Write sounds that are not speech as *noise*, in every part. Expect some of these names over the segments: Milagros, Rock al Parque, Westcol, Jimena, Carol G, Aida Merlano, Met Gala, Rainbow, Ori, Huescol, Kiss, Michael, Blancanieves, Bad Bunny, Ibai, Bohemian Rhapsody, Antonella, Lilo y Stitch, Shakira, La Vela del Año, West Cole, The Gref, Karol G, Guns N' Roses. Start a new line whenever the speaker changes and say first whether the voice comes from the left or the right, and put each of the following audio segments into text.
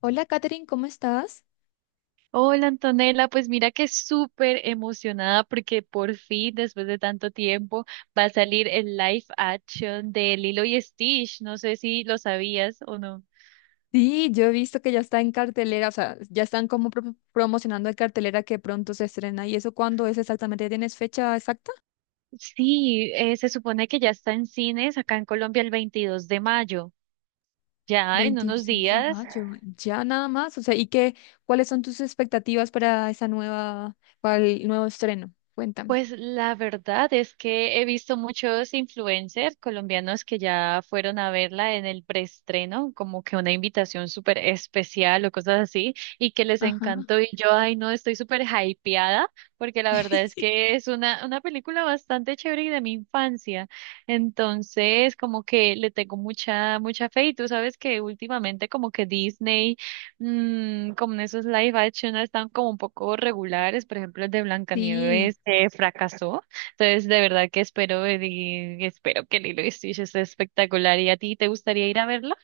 left: Hola, Katherine, ¿cómo estás?
right: Hola Antonella, pues mira que súper emocionada porque por fin, después de tanto tiempo, va a salir el live action de Lilo y Stitch. No sé si lo sabías o no.
left: Sí, yo he visto que ya está en cartelera, o sea, ya están como promocionando en cartelera que pronto se estrena. ¿Y eso cuándo es exactamente? ¿Tienes fecha exacta?
right: Sí, se supone que ya está en cines acá en Colombia el 22 de mayo. Ya en unos
left: 26 de
right: días.
left: mayo, ya nada más. O sea, ¿y qué, cuáles son tus expectativas para esa nueva, para el nuevo estreno? Cuéntame.
right: Pues la verdad es que he visto muchos influencers colombianos que ya fueron a verla en el preestreno, como que una invitación súper especial o cosas así, y que les
left: Ajá.
right: encantó. Y yo, ay, no, estoy súper hypeada, porque la verdad
left: *laughs*
right: es que es una película bastante chévere y de mi infancia. Entonces, como que le tengo mucha, mucha fe. Y tú sabes que últimamente, como que Disney como en esos live action no están como un poco regulares, por ejemplo, el de
left: Sí.
right: Blancanieves fracasó, entonces de verdad que espero ver y espero que Lilo y Stitch esté espectacular. ¿Y a ti te gustaría ir a verla?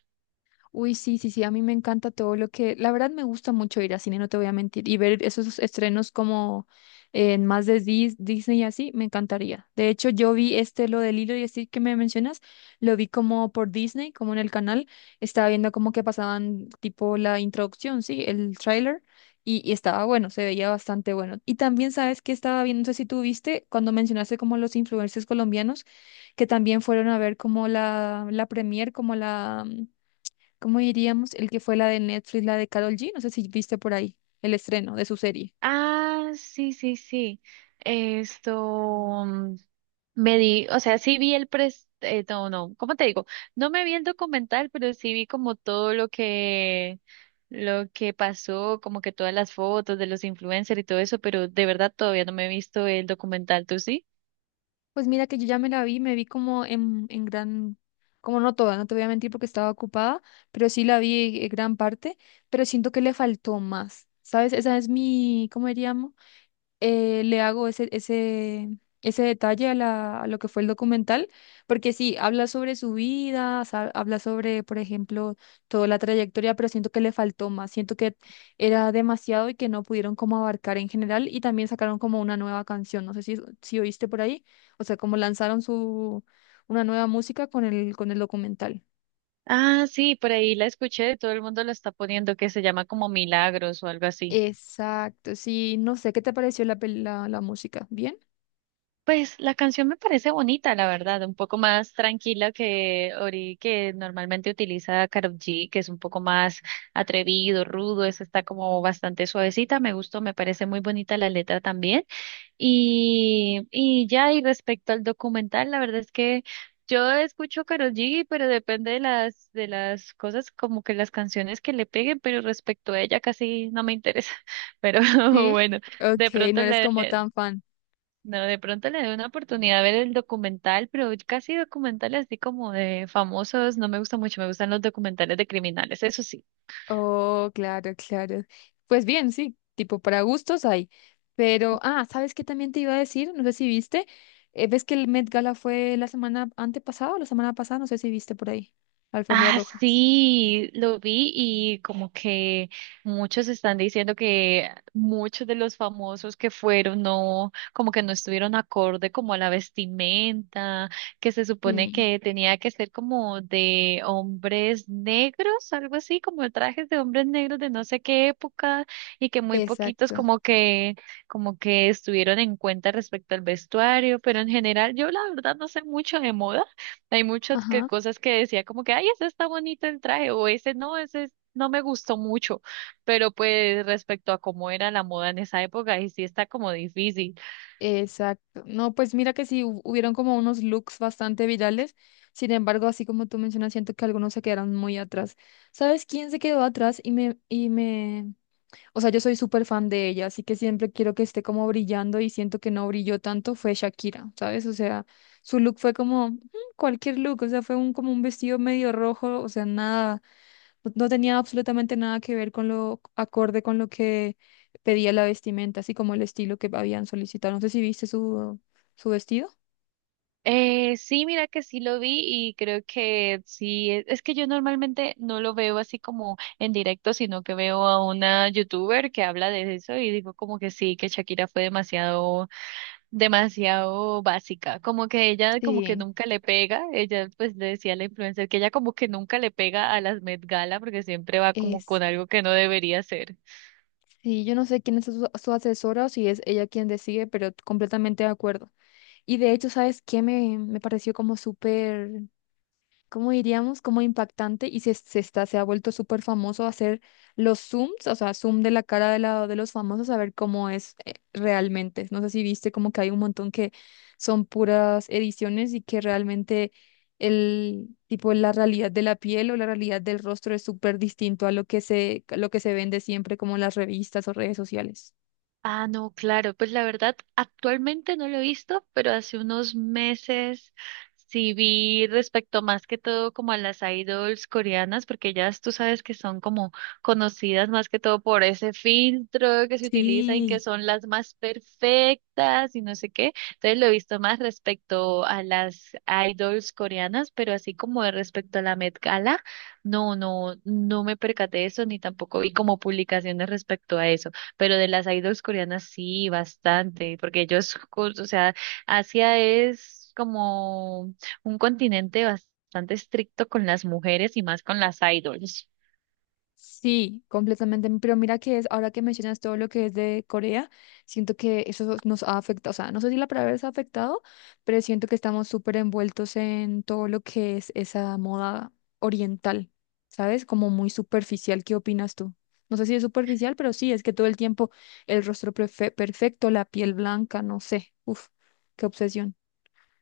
left: Uy, sí, sí, sí, a mí me encanta todo lo que, la verdad me gusta mucho ir a cine, no te voy a mentir, y ver esos estrenos como en más de Disney y así, me encantaría. De hecho, yo vi este, lo del hilo y así que me mencionas, lo vi como por Disney, como en el canal, estaba viendo como que pasaban tipo la introducción, sí, el tráiler, y, estaba bueno, se veía bastante bueno. Y también sabes que estaba viendo, no sé si tú viste, cuando mencionaste como los influencers colombianos, que también fueron a ver como la premier, como la... ¿Cómo diríamos? El que fue la de Netflix, la de Carol G. No sé si viste por ahí el estreno de su serie.
right: Ah, sí, sí, sí. Esto mm, me di, o sea, sí vi el pres, no, no, ¿cómo te digo? No me vi el documental, pero sí vi como todo lo que pasó, como que todas las fotos de los influencers y todo eso, pero de verdad todavía no me he visto el documental, ¿tú sí?
left: Pues mira que yo ya me la vi, me vi como en gran, como no toda, no te voy a mentir porque estaba ocupada, pero sí la vi en gran parte, pero siento que le faltó más, ¿sabes? Esa es mi, ¿cómo diríamos? Le hago ese detalle a, la, a lo que fue el documental, porque sí, habla sobre su vida, habla sobre, por ejemplo, toda la trayectoria, pero siento que le faltó más, siento que era demasiado y que no pudieron como abarcar en general y también sacaron como una nueva canción, no sé si, si oíste por ahí, o sea, como lanzaron su, una nueva música con el documental.
right: Ah, sí, por ahí la escuché, todo el mundo la está poniendo que se llama como Milagros o algo así.
left: Exacto, sí, no sé, ¿qué te pareció la, la, la música? ¿Bien?
right: Pues la canción me parece bonita, la verdad, un poco más tranquila que Ori, que normalmente utiliza Karol G, que es un poco más atrevido, rudo, esa está como bastante suavecita, me gustó, me parece muy bonita la letra también. Y ya, y respecto al documental, la verdad es que yo escucho Karol G, pero depende de las cosas, como que las canciones que le peguen, pero respecto a ella casi no me interesa. *laughs* Pero *laughs*
left: Sí.
right: bueno,
left: Ok,
right: de
left: no
right: pronto
left: eres
right: le,
left: como tan fan.
right: no, de pronto le doy una oportunidad a ver el documental, pero casi documentales así como de famosos, no me gusta mucho, me gustan los documentales de criminales, eso sí.
left: Oh, claro, claro. Pues bien, sí, tipo para gustos hay. Pero, ah, ¿sabes qué también te iba a decir? No sé si viste. ¿Ves que el Met Gala fue la semana antepasada o la semana pasada? No sé si viste por ahí. La alfombra
right: Ah,
left: roja.
right: sí, lo vi y como que muchos están diciendo que muchos de los famosos que fueron no, como que no estuvieron acorde como a la vestimenta, que se supone
left: Sí,
right: que tenía que ser como de hombres negros, algo así, como trajes de hombres negros de no sé qué época y que muy poquitos
left: exacto.
right: como que estuvieron en cuenta respecto al vestuario, pero en general yo la verdad no sé mucho de moda. Hay muchas que,
left: Ajá,
right: cosas que decía como que, ay, ese está bonito el traje, o ese no, no me gustó mucho, pero pues respecto a cómo era la moda en esa época, y sí está como difícil.
left: exacto. No, pues mira que sí, hubieron como unos looks bastante virales. Sin embargo, así como tú mencionas, siento que algunos se quedaron muy atrás. ¿Sabes quién se quedó atrás y me? O sea, yo soy súper fan de ella, así que siempre quiero que esté como brillando y siento que no brilló tanto fue Shakira, ¿sabes? O sea, su look fue como mm, cualquier look, o sea, fue un, como un vestido medio rojo, o sea, nada, no tenía absolutamente nada que ver con lo acorde con lo que pedía la vestimenta, así como el estilo que habían solicitado. No sé si viste su, su vestido.
right: Sí, mira que sí lo vi y creo que sí, es que yo normalmente no lo veo así como en directo, sino que veo a una youtuber que habla de eso y digo como que sí, que Shakira fue demasiado básica, como que ella como que
left: Sí,
right: nunca le pega, ella pues le decía a la influencer que ella como que nunca le pega a las Met Gala porque siempre va como
left: Es,
right: con algo que no debería ser.
left: sí, yo no sé quién es su, su asesora o si es ella quien decide, pero completamente de acuerdo. Y de hecho, ¿sabes qué me, me pareció como súper? Como diríamos, como impactante y se está, se ha vuelto súper famoso hacer los zooms, o sea, zoom de la cara de, la, de los famosos a ver cómo es realmente. No sé si viste como que hay un montón que son puras ediciones y que realmente el tipo, la realidad de la piel o la realidad del rostro es súper distinto a lo que se, a lo que se vende siempre como en las revistas o redes sociales.
right: Ah, no, claro, pues la verdad, actualmente no lo he visto, pero hace unos meses sí vi respecto más que todo como a las idols coreanas, porque ellas tú sabes que son como conocidas más que todo por ese filtro que se utiliza en que
left: Sí.
right: son las más perfectas y no sé qué. Entonces lo he visto más respecto a las idols coreanas, pero así como de respecto a la Met Gala, no, no, no me percaté de eso ni tampoco vi como publicaciones respecto a eso, pero de las idols coreanas sí, bastante, porque ellos, o sea, Asia es como un continente bastante estricto con las mujeres y más con las idols.
left: Sí, completamente. Pero mira que es, ahora que mencionas todo lo que es de Corea, siento que eso nos ha afectado. O sea, no sé si la palabra es afectado, pero siento que estamos súper envueltos en todo lo que es esa moda oriental, ¿sabes? Como muy superficial. ¿Qué opinas tú? No sé si es superficial, pero sí, es que todo el tiempo el rostro perfecto, la piel blanca, no sé. Uf, qué obsesión.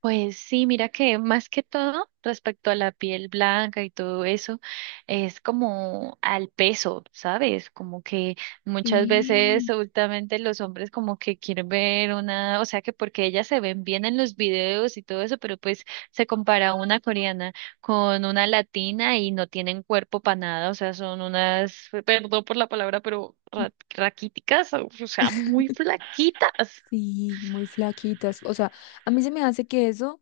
right: Pues sí, mira que más que todo respecto a la piel blanca y todo eso, es como al peso, ¿sabes? Como que muchas veces
left: Sí,
right: últimamente los hombres como que quieren ver una, o sea que porque ellas se ven bien en los videos y todo eso, pero pues se compara una coreana con una latina y no tienen cuerpo para nada, o sea, son unas, perdón por la palabra, pero raquíticas, o sea, muy flaquitas.
left: sí, muy flaquitas. O sea, a mí se me hace que eso.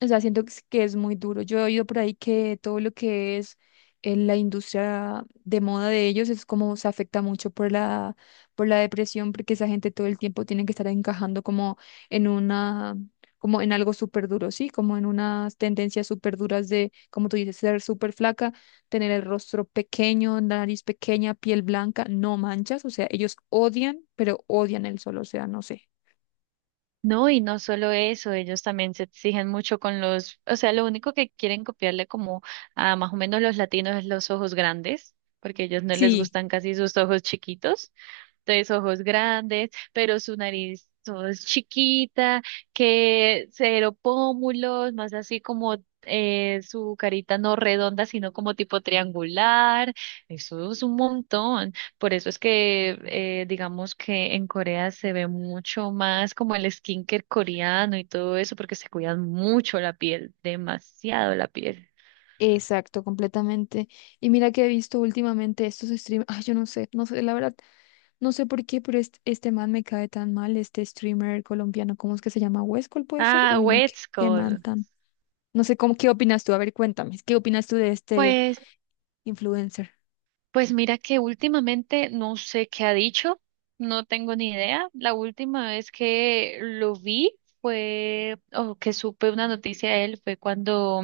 left: O sea, siento que es muy duro. Yo he oído por ahí que todo lo que es la industria de moda de ellos es como se afecta mucho por la depresión, porque esa gente todo el tiempo tiene que estar encajando como en una, como en algo súper duro, ¿sí? Como en unas tendencias súper duras de, como tú dices, ser súper flaca, tener el rostro pequeño, nariz pequeña, piel blanca, no manchas. O sea, ellos odian, pero odian el sol. O sea, no sé.
right: No, y no solo eso, ellos también se exigen mucho con los, o sea, lo único que quieren copiarle como a más o menos los latinos es los ojos grandes, porque a ellos no les
left: Sí.
right: gustan casi sus ojos chiquitos, tres ojos grandes, pero su nariz todo es chiquita, que cero pómulos, más así como su carita no redonda, sino como tipo triangular. Eso es un montón. Por eso es que digamos que en Corea se ve mucho más como el skincare coreano y todo eso, porque se cuidan mucho la piel, demasiado la piel.
left: Exacto, completamente. Y mira que he visto últimamente estos streamers, ay, yo no sé, no sé, la verdad, no sé por qué, pero este man me cae tan mal, este streamer colombiano, ¿cómo es que se llama? ¿Huescol puede ser?
right: Ah,
left: Uy, no, qué,
right: wet
left: qué man
right: Skull.
left: tan. No sé, ¿cómo, qué opinas tú? A ver, cuéntame, ¿qué opinas tú de este
right: Pues
left: influencer?
right: Pues mira que últimamente no sé qué ha dicho, no tengo ni idea. La última vez que lo vi fue, o que supe una noticia de él, fue cuando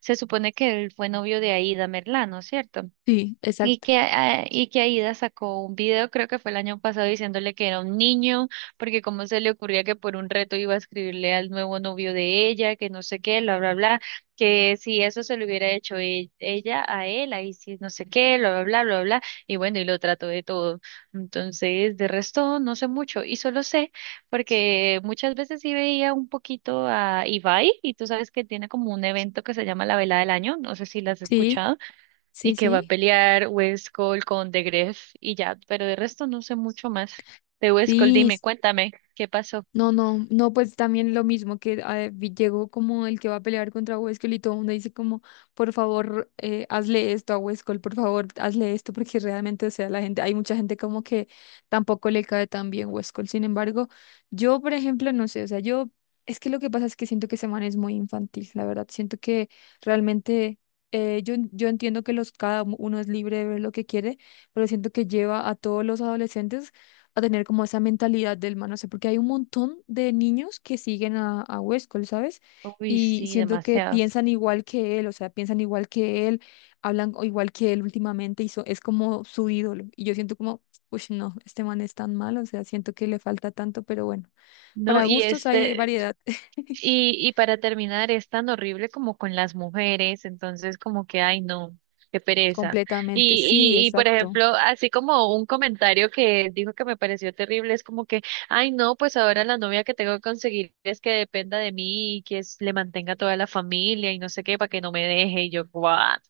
right: se supone que él fue novio de Aida Merlano, ¿cierto?
left: Sí,
right: Y
left: exacto.
right: que, ah, y que Aida sacó un video, creo que fue el año pasado, diciéndole que era un niño, porque cómo se le ocurría que por un reto iba a escribirle al nuevo novio de ella, que no sé qué, bla, bla, bla, que si eso se lo hubiera hecho ella a él, ahí sí, no sé qué, bla, bla, bla, bla, bla, y bueno, y lo trató de todo. Entonces, de resto, no sé mucho, y solo sé, porque muchas veces sí veía un poquito a Ibai, y tú sabes que tiene como un evento que se llama La Vela del Año, no sé si la has
left: Sí,
right: escuchado y
left: sí,
right: que va a
left: sí.
right: pelear West Cole con The Gref y ya, pero de resto no sé mucho más. De West Cole,
left: Sí,
right: dime, cuéntame, ¿qué pasó?
left: no, no, no, pues también lo mismo que llegó como el que va a pelear contra Huescal y todo el mundo dice como, por favor, hazle esto a Huescal, por favor, hazle esto, porque realmente, o sea, la gente, hay mucha gente como que tampoco le cae tan bien Huescal. Sin embargo, yo, por ejemplo, no sé, o sea, yo, es que lo que pasa es que siento que ese man es muy infantil, la verdad, siento que realmente, yo entiendo que los, cada uno es libre de ver lo que quiere, pero siento que lleva a todos los adolescentes a tener como esa mentalidad del man, no sé, porque hay un montón de niños que siguen a Westcol, ¿sabes?
right: Uy,
left: Y
right: sí,
left: siento que
right: demasiado.
left: piensan igual que él, o sea, piensan igual que él, hablan o igual que él últimamente, y es como su ídolo. Y yo siento como, uy, no, este man es tan malo, o sea, siento que le falta tanto, pero bueno,
right: No,
left: para
right: y
left: gustos hay
right: este,
left: variedad. *laughs*
right: y para terminar, es tan horrible como con las mujeres, entonces como que, ay, no, qué pereza.
left: Completamente, sí,
right: Y por
left: exacto.
right: ejemplo, así como un comentario que dijo que me pareció terrible, es como que, ay, no, pues ahora la novia que tengo que conseguir es que dependa de mí y que le mantenga toda la familia y no sé qué, para que no me deje. Y yo, what?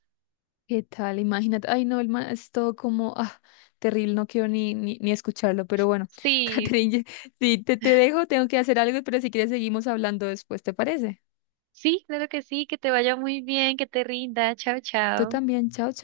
left: ¿Qué tal? Imagínate. Ay, no, el man es todo como, ah, terrible, no quiero ni escucharlo. Pero bueno, *laughs*
right: Sí,
left: Catherine, sí, te dejo, tengo que hacer algo, pero si quieres seguimos hablando después, ¿te parece?
right: sí, claro que sí, que te vaya muy bien, que te rinda, chao,
left: Tú
right: chao.
left: también, chao, chao.